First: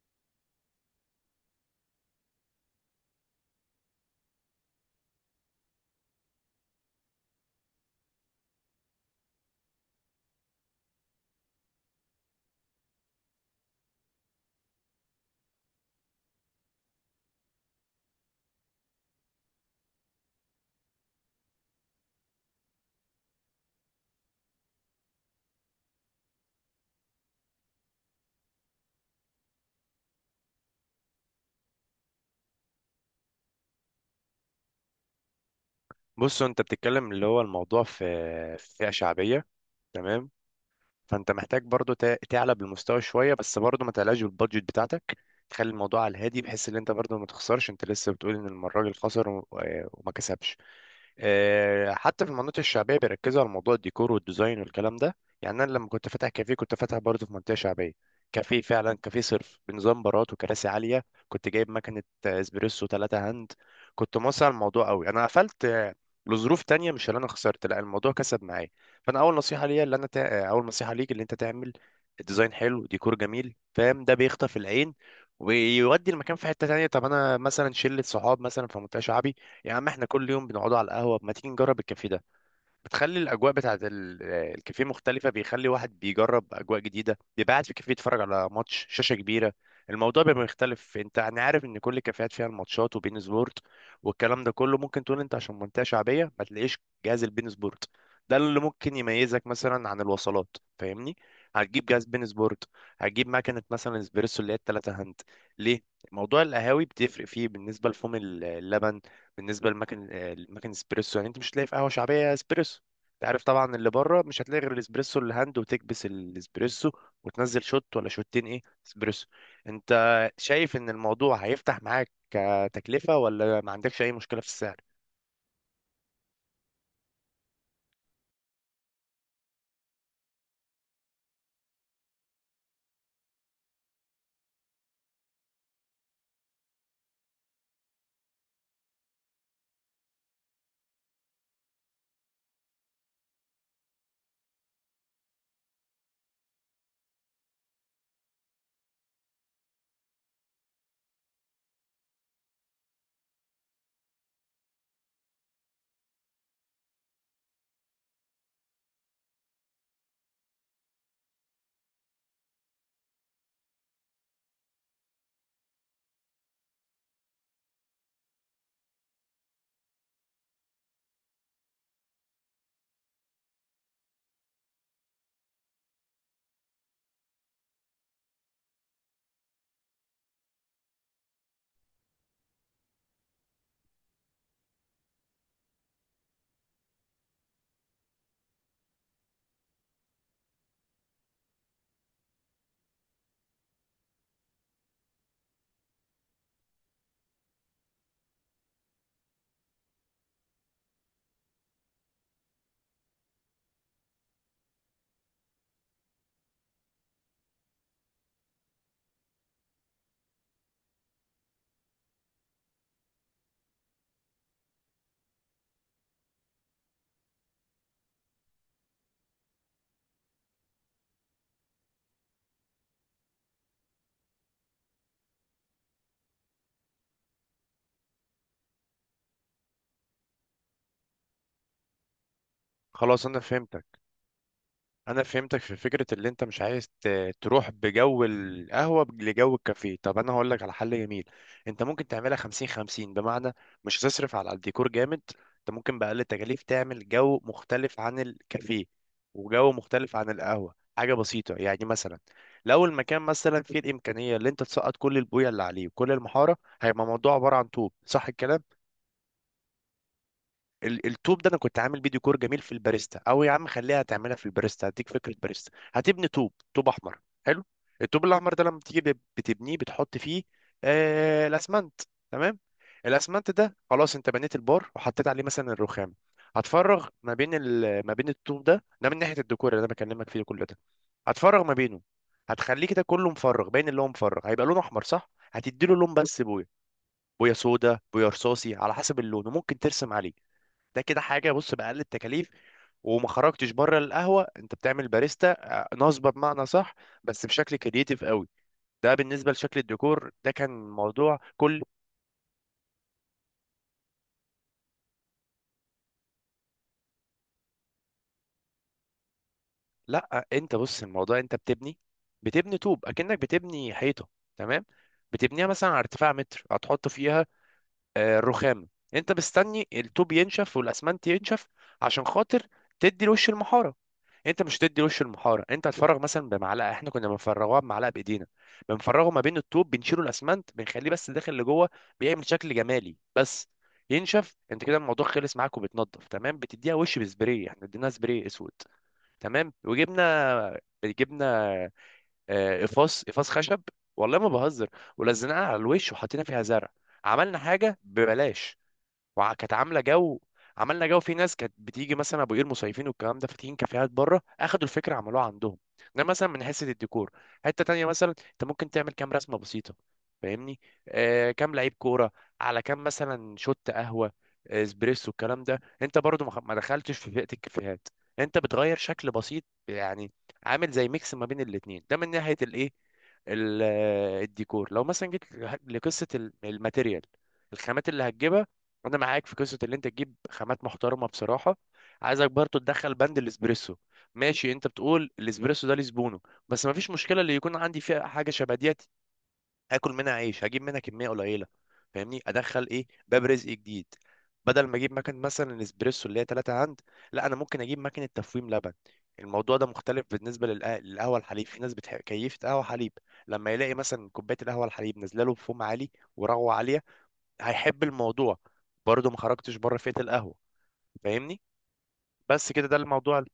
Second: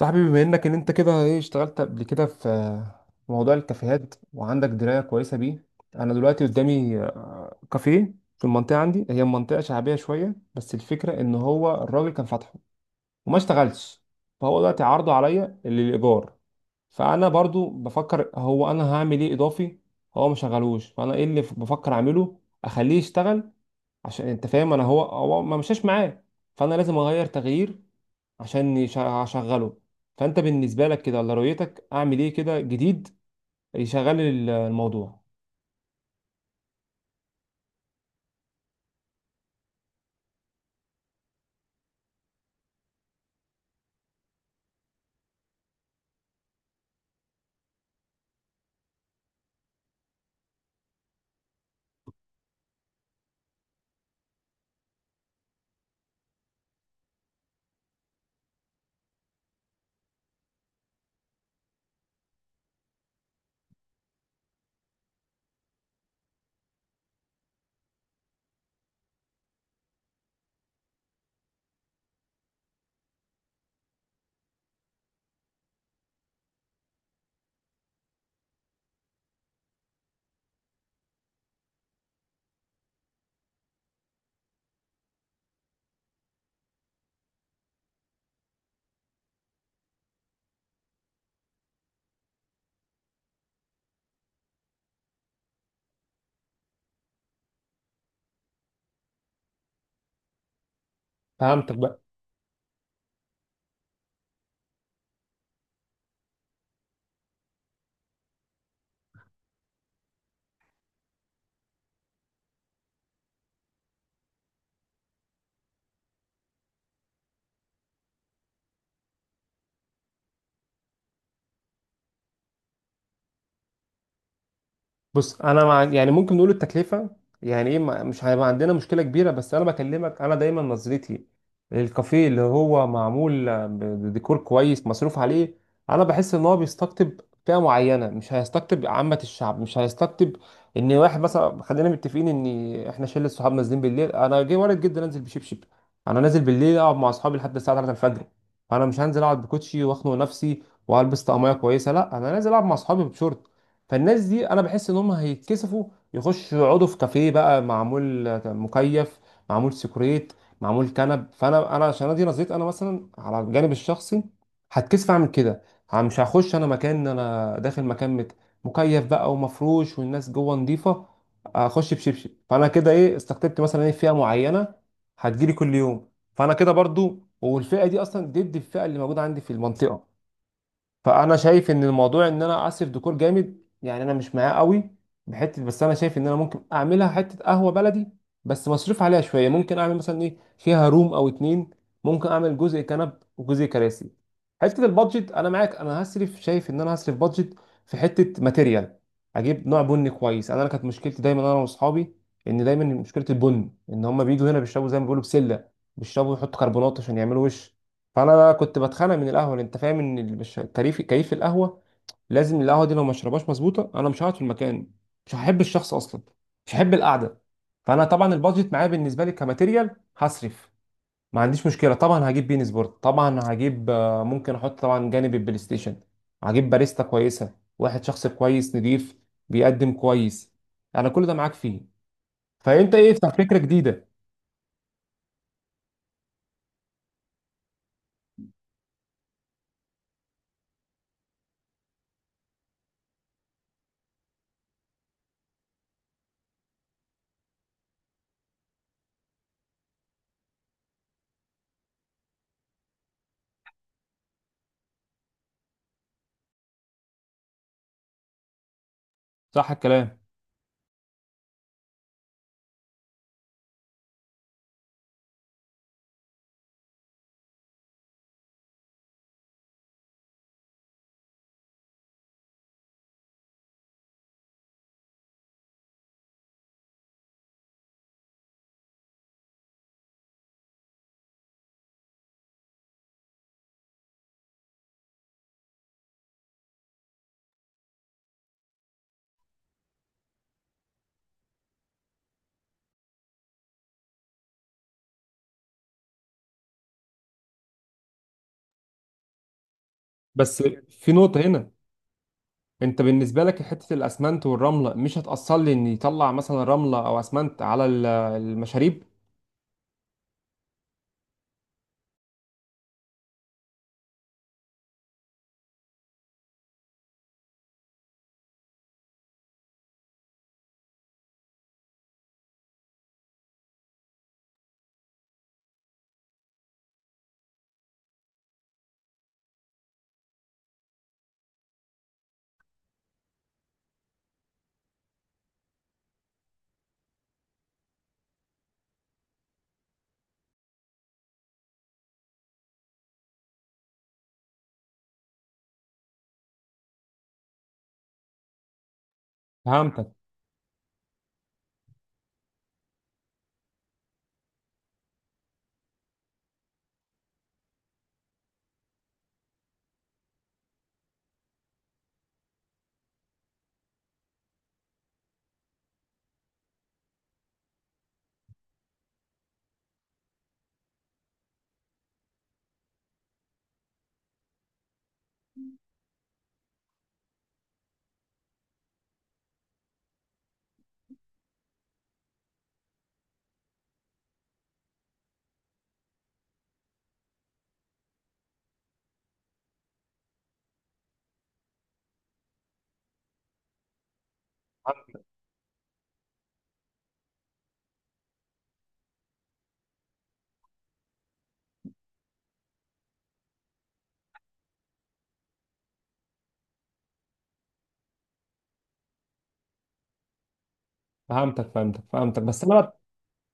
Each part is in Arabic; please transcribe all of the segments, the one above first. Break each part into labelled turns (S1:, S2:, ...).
S1: صاحبي، بما انك انت كده ايه اشتغلت قبل كده في موضوع الكافيهات وعندك درايه كويسه بيه. انا دلوقتي قدامي كافيه في المنطقه، عندي هي منطقه شعبيه شويه، بس الفكره ان هو الراجل كان فاتحه وما اشتغلش. فهو دلوقتي عرضه عليا اللي للايجار. فانا برضو بفكر، هو انا هعمل ايه اضافي؟ هو ما شغلوش، فانا ايه اللي بفكر اعمله اخليه يشتغل؟ عشان انت فاهم انا هو ما مشاش معاه. فانا لازم اغير تغيير عشان اشغله. فانت بالنسبه لك كده، ولا رؤيتك اعمل ايه كده جديد يشغل الموضوع؟
S2: بص، انت بتتكلم اللي هو الموضوع في فئة شعبية. تمام. فانت محتاج برضو تعلى بالمستوى شوية، بس برضو ما تعلاش بالبادجت بتاعتك. تخلي الموضوع على الهادي، بحيث ان انت برضو ما تخسرش. انت لسه بتقول ان الراجل خسر وما كسبش. حتى في المناطق الشعبيه بيركزوا على موضوع الديكور والديزاين والكلام ده. يعني انا لما كنت فاتح كافيه، كنت فاتح برضه في منطقه شعبيه. كافيه، فعلا كافيه صرف، بنظام بارات وكراسي عاليه. كنت جايب مكنه اسبريسو ثلاثة هاند. كنت موسع الموضوع قوي. انا قفلت لظروف تانية، مش اللي انا خسرت، لا، الموضوع كسب معايا. فانا اول نصيحه ليا اللي انا تع... اول نصيحه ليك اللي انت تعمل ديزاين حلو، ديكور جميل، فاهم؟ ده بيخطف العين ويودي المكان في حته تانية. طب انا مثلا شله صحاب مثلا في منطقه شعبي، يا عم احنا كل يوم بنقعدوا على القهوة، ما تيجي نجرب الكافيه ده. بتخلي الأجواء بتاعة الكافيه مختلفة، بيخلي واحد بيجرب أجواء جديدة، بيبقى قاعد في كافيه يتفرج على ماتش شاشة كبيرة. الموضوع بيبقى مختلف. انت انا عارف ان كل الكافيهات فيها الماتشات وبين سبورت والكلام ده كله. ممكن تقول انت عشان منطقة شعبية ما تلاقيش جهاز البين سبورت. ده اللي ممكن يميزك مثلا عن الوصلات. فاهمني؟
S1: فهمتك
S2: هتجيب
S1: بقى.
S2: جهاز بين سبورت، هتجيب مكنة مثلا اسبريسو اللي هي التلاتة هند. ليه؟ موضوع القهاوي بتفرق فيه بالنسبة لفوم اللبن. بالنسبه لمكن، المكن اسبريسو، يعني انت مش هتلاقي في قهوه شعبيه اسبريسو. انت عارف طبعا اللي بره مش هتلاقي غير الاسبريسو اللي هاند، وتكبس الاسبريسو وتنزل شوت ولا شوتين، ايه اسبريسو. انت شايف ان الموضوع هيفتح معاك كتكلفه، ولا ما عندكش اي مشكله في السعر؟
S1: بص، انا مع، يعني ممكن نقول التكلفه، يعني ايه، مش هيبقى عندنا مشكله كبيره. بس انا بكلمك، انا دايما نظرتي للكافيه اللي هو معمول بديكور كويس مصروف عليه، انا بحس ان هو بيستقطب فئه معينه، مش هيستقطب عامه الشعب، مش هيستقطب ان واحد مثلا. خلينا متفقين ان احنا شله صحاب نازلين بالليل، انا جاي وارد جدا انزل بشبشب. انا نازل بالليل اقعد مع اصحابي لحد الساعه 3 الفجر، فانا مش هنزل اقعد بكوتشي واخنق نفسي والبس طقميه كويسه، لا انا نازل العب مع اصحابي بشورت. فالناس دي انا بحس ان هم هيتكسفوا يخشوا يقعدوا في كافيه بقى معمول مكيف، معمول سيكوريت، معمول كنب. فانا، انا عشان ادي نظريت انا مثلا على الجانب الشخصي، هتكسف اعمل كده. مش هخش انا مكان، انا داخل مكان مكيف بقى ومفروش والناس جوه نظيفه، اخش بشبشب. فانا كده ايه، استقطبت مثلا ايه، فئه معينه هتجيلي كل يوم؟ فانا كده برضو، والفئه دي اصلا ضد الفئه اللي موجوده عندي في المنطقه. فانا شايف ان الموضوع ان انا اصرف ديكور جامد، يعني انا مش معاه قوي بحته. بس انا شايف ان انا ممكن اعملها حته قهوه بلدي بس مصروف عليها شويه. ممكن اعمل مثلا ايه، فيها روم او اتنين، ممكن اعمل جزء كنب وجزء كراسي. حته البادجت، انا معاك، انا هصرف، شايف ان انا هصرف بادجت في حته ماتيريال، اجيب نوع بني كويس. انا كانت مشكلتي دايما انا واصحابي، ان دايما مشكله البن، ان هم بيجوا هنا بيشربوا زي ما بيقولوا بسله، بيشربوا يحطوا كربونات عشان يعملوا وش. فانا بقى كنت بتخانق من القهوه، لأن انت فاهم ان مش كيف كيف القهوه. لازم القهوه دي لو ما اشربهاش مظبوطه، انا مش هقعد في المكان، مش هحب الشخص اصلا، مش هحب القعده. فانا طبعا البادجت معايا، بالنسبه لي كماتيريال هصرف، ما عنديش مشكله. طبعا هجيب بين سبورت، طبعا هجيب، ممكن احط طبعا جانب البلاي ستيشن. هجيب باريستا كويسه، واحد شخص كويس نضيف، بيقدم كويس. انا كل ده معاك فيه. فانت ايه،
S2: خلاص
S1: افتح
S2: انا
S1: فكره
S2: فهمتك.
S1: جديده.
S2: انا فهمتك في فكره اللي انت مش عايز تروح بجو القهوه لجو الكافيه. طب انا هقول لك على حل جميل. انت ممكن تعملها 50 50، بمعنى مش هتصرف على الديكور جامد. انت ممكن باقل التكاليف تعمل جو مختلف عن الكافيه وجو مختلف عن القهوه. حاجه بسيطه يعني، مثلا لو المكان مثلا فيه الامكانيه اللي انت تسقط كل البويه اللي عليه وكل المحاره، هيبقى الموضوع عباره عن طوب. صح الكلام.
S1: صح الكلام.
S2: التوب ده، انا كنت عامل فيديو كور جميل في الباريستا، او يا عم خليها تعملها في الباريستا، هديك فكره. باريستا هتبني توب، توب احمر. حلو. التوب الاحمر ده لما تيجي بتبنيه بتحط فيه آه، الاسمنت. تمام. الاسمنت ده، خلاص انت بنيت البار وحطيت عليه مثلا الرخام. هتفرغ ما بين الطوب ده، من ناحيه الديكور اللي انا بكلمك فيه، كل ده هتفرغ ما بينه. هتخليه كده كله مفرغ، باين اللي هو مفرغ، هيبقى لونه احمر صح. هتديله لون، بس بويا، بويا سودا، بويا رصاصي، على حسب اللون، وممكن ترسم عليه. ده كده حاجه، بص، باقل التكاليف وما خرجتش بره القهوه. انت بتعمل باريستا نصبه، بمعنى صح، بس بشكل كرييتيف قوي. ده بالنسبه لشكل الديكور، ده
S1: بس
S2: كان
S1: في
S2: موضوع
S1: نقطه هنا،
S2: كل.
S1: انت بالنسبه لك حته الاسمنت والرمله مش هتاثر لي ان يطلع مثلا رمله او اسمنت على المشاريب؟
S2: لا، انت بص، الموضوع انت بتبني طوب، اكنك بتبني حيطه. تمام. بتبنيها مثلا على ارتفاع متر، هتحط فيها الرخام. انت مستني الطوب ينشف والاسمنت ينشف عشان خاطر تدي الوش المحاره. انت مش تدي وش المحاره، انت هتفرغ مثلا بمعلقه. احنا كنا بنفرغوها بمعلقه بايدينا، بنفرغه ما بين الطوب، بنشيله الاسمنت، بنخليه بس داخل لجوه. بيعمل شكل جمالي بس. ينشف، انت كده الموضوع خلص معاك وبتنضف. تمام، بتديها وش بسبراي. احنا اديناها سبراي اسود. تمام، وجبنا جبنا قفاص خشب. والله ما بهزر. ولزقناها على الوش وحطينا فيها زرع. عملنا حاجه ببلاش، وكانت عامله
S1: فهمتك،
S2: جو. عملنا جو. في ناس كانت بتيجي مثلا ابو قير مصيفين والكلام ده، فاتحين كافيهات بره، اخدوا الفكره عملوها عندهم. ده مثلا من حيث الديكور. حته تانية مثلا، انت ممكن تعمل كام رسمه بسيطه، فاهمني؟ كام لعيب كوره على كام مثلا شوت قهوه اسبريسو، الكلام ده. انت برضو ما دخلتش في فئه الكافيهات، انت بتغير شكل بسيط يعني، عامل زي ميكس ما بين الاتنين. ده من ناحيه الايه، ال- الديكور. لو مثلا جيت لقصه الماتيريال، الخامات اللي هتجيبها، انا معاك في قصه اللي انت تجيب خامات محترمه بصراحه. عايزك برضو تدخل بند الاسبريسو. ماشي، انت بتقول الاسبريسو ده لزبونه، بس مفيش مشكله. اللي يكون عندي فيها حاجه شبه ديت، هاكل منها عيش، هجيب منها كميه قليله، فاهمني؟ ادخل ايه، باب رزق جديد. بدل ما اجيب مكنه مثلا الاسبريسو اللي هي 3 عند، لا، انا ممكن اجيب مكنه تفويم لبن. الموضوع ده مختلف بالنسبه للقهوه الحليب. في ناس بتحب كيفة قهوه حليب، لما يلاقي مثلا كوبايه القهوه الحليب نازله له بفوم عالي ورغوه عاليه، هيحب الموضوع. برضه ما خرجتش بره فئة القهوة، فاهمني؟
S1: فهمتك، فهمتك، فهمتك. بس
S2: بس كده،
S1: انا،
S2: ده الموضوع.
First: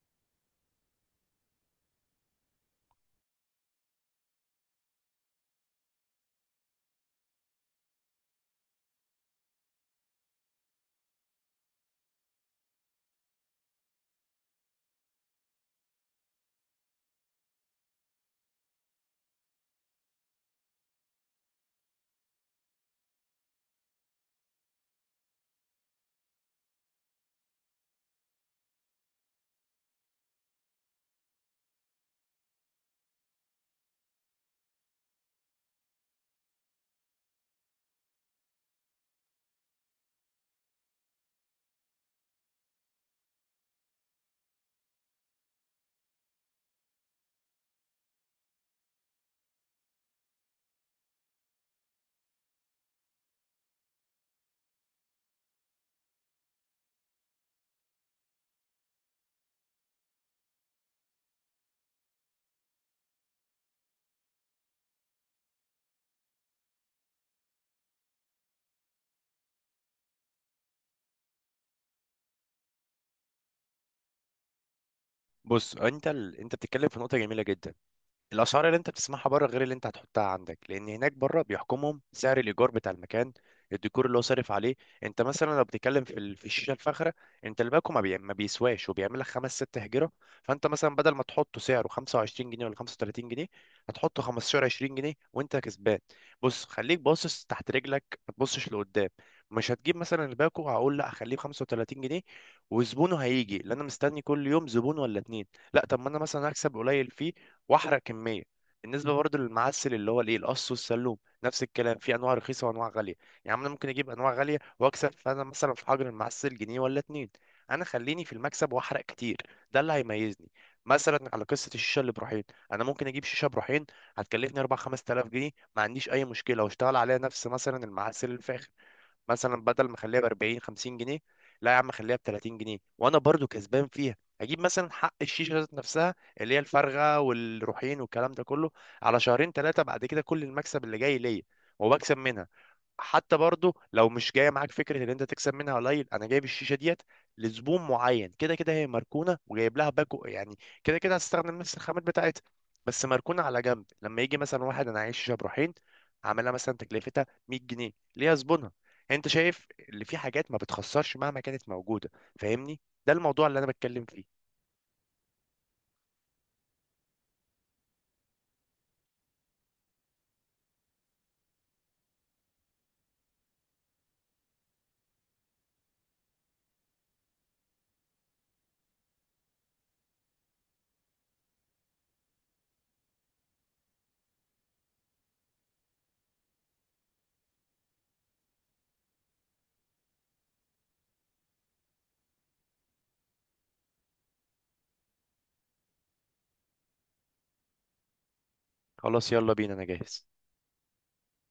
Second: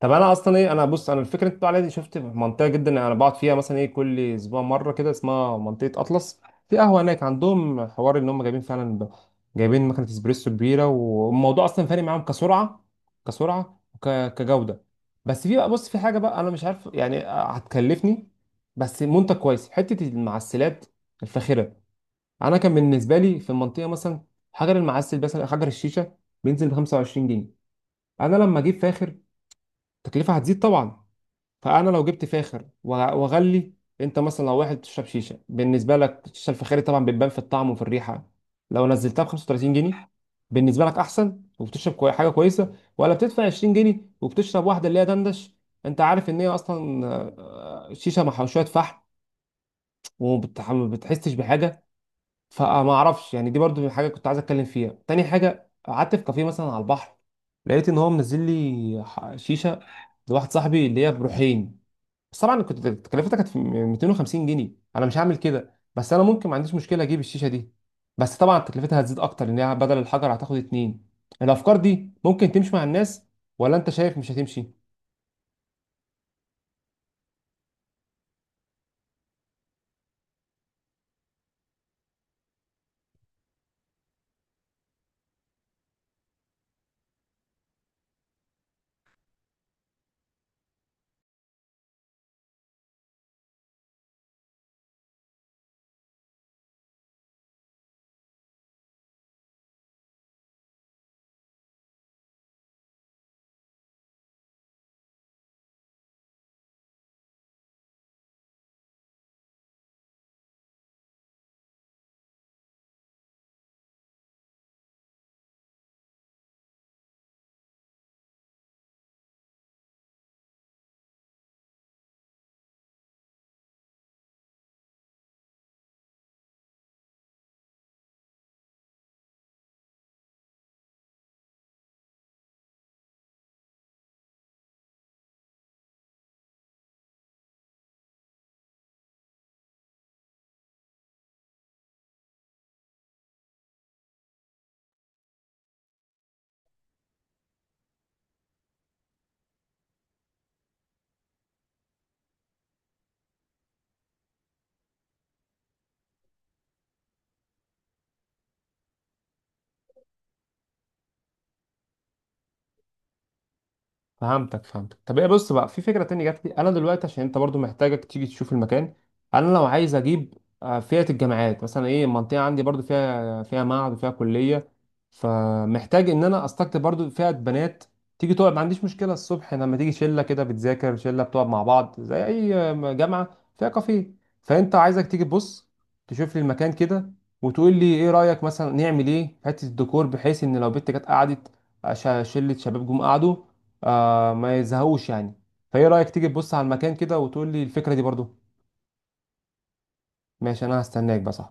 S1: طب انا اصلا ايه، انا بص، انا الفكره اللي انت بتقول عليها دي شفت في منطقه، جدا انا بقعد فيها مثلا ايه كل اسبوع مره كده، اسمها منطقه اطلس. في قهوه هناك عندهم حوار ان هم جايبين فعلا جايبين مكنه اسبريسو كبيره، والموضوع اصلا فارق معاهم كسرعه، كسرعه كجوده. بس في بقى، بص، في حاجه بقى انا مش عارف، يعني هتكلفني، بس منتج كويس، حته المعسلات الفاخره. انا كان بالنسبه لي في المنطقه مثلا، حجر المعسل مثلا، حجر الشيشه، بينزل ب 25 جنيه. انا لما اجيب فاخر، التكلفه هتزيد طبعا. فانا لو جبت فاخر واغلي، انت مثلا لو واحد بتشرب شيشه، بالنسبه لك الشيشه الفخاري طبعا بتبان في الطعم وفي الريحه. لو نزلتها ب 35 جنيه، بالنسبه لك احسن، وبتشرب كوي حاجه كويسه، ولا بتدفع 20 جنيه وبتشرب واحده اللي هي دندش؟ انت عارف ان هي اصلا شيشه مع شويه فحم، ما بتحسش بحاجه. فما اعرفش يعني، دي برضو حاجه كنت عايز اتكلم فيها. تاني حاجه، قعدت في كافيه مثلا على البحر، لقيت ان هو منزل لي شيشه لواحد صاحبي اللي هي بروحين. بس طبعا كنت تكلفتها كانت في 250 جنيه، انا مش هعمل كده، بس انا ممكن ما عنديش مشكله اجيب الشيشه دي، بس طبعا تكلفتها هتزيد اكتر، لان هي بدل الحجر هتاخد اتنين. الافكار دي ممكن تمشي مع الناس، ولا انت شايف مش هتمشي؟
S2: بص، انت انت بتتكلم في نقطة جميلة جدا. الاسعار اللي انت بتسمعها بره غير اللي انت هتحطها عندك، لان هناك بره بيحكمهم سعر الايجار بتاع المكان، الديكور اللي هو صارف عليه. انت مثلا لو بتتكلم في الشيشه الفاخره، انت الباكو ما بيسواش، وبيعمل لك خمس ست هجره. فانت مثلا بدل ما تحطه سعره 25 جنيه ولا 35 جنيه، هتحطه 15 20 جنيه وانت كسبان. بص، خليك باصص تحت رجلك، ما تبصش لقدام. مش هتجيب مثلا الباكو، هقول لا هخليه ب 35 جنيه وزبونه هيجي، لان انا مستني كل يوم زبون ولا اتنين. لا، طب ما انا مثلا هكسب قليل فيه واحرق كميه. بالنسبه برضه للمعسل، اللي هو الايه، القص والسلوم، نفس الكلام، في انواع رخيصه وانواع غاليه. يعني انا ممكن اجيب انواع غاليه واكسب. فانا مثلا في حجر المعسل جنيه ولا اتنين، انا خليني في المكسب واحرق كتير. ده اللي هيميزني. مثلا على قصه الشيشه اللي بروحين، انا ممكن اجيب شيشه بروحين هتكلفني 4 5000 جنيه، ما عنديش اي مشكله واشتغل عليها. نفس مثلا المعسل الفاخر، مثلا بدل ما اخليها ب 40 50 جنيه، لا يا عم خليها ب 30 جنيه وانا برضو كسبان فيها. اجيب مثلا حق الشيشه ذات نفسها، اللي هي الفارغه والروحين والكلام ده كله، على شهرين ثلاثه بعد كده كل المكسب اللي جاي ليا وبكسب منها. حتى برضو لو مش جايه معاك فكره ان انت تكسب منها قليل، انا جايب الشيشه ديت لزبون معين. كده كده هي مركونه وجايب لها باكو يعني، كده كده هستخدم نفس الخامات بتاعتها، بس مركونه على جنب. لما يجي مثلا واحد، انا عايز شيشه بروحين، عاملها مثلا تكلفتها 100 جنيه، ليها زبونها. انت شايف؟ اللي في حاجات ما بتخسرش مهما كانت موجوده، فاهمني؟ ده الموضوع اللي انا بتكلم فيه.
S1: فهمتك، فهمتك. طب ايه، بص بقى، في فكره تانية جات لي انا دلوقتي، عشان انت برضو محتاجك تيجي تشوف المكان. انا لو عايز اجيب فئه الجامعات مثلا ايه، المنطقه عندي برضو فيها معهد وفيها كليه. فمحتاج ان انا استقطب برضو فئه بنات تيجي تقعد، ما عنديش مشكله، الصبح لما تيجي شله كده بتذاكر، شله بتقعد مع بعض زي اي جامعه فيها كافيه. فانت عايزك تيجي تبص تشوف لي المكان كده، وتقول لي ايه رايك مثلا نعمل ايه في حته الديكور، بحيث ان لو بنت جت قعدت، شله شباب جم قعدوا، ما يزهقوش يعني. فايه رأيك تيجي تبص على المكان كده وتقول لي الفكرة دي برضو؟
S2: خلاص، يلا بينا، انا جاهز.
S1: ماشي، انا هستناك بس.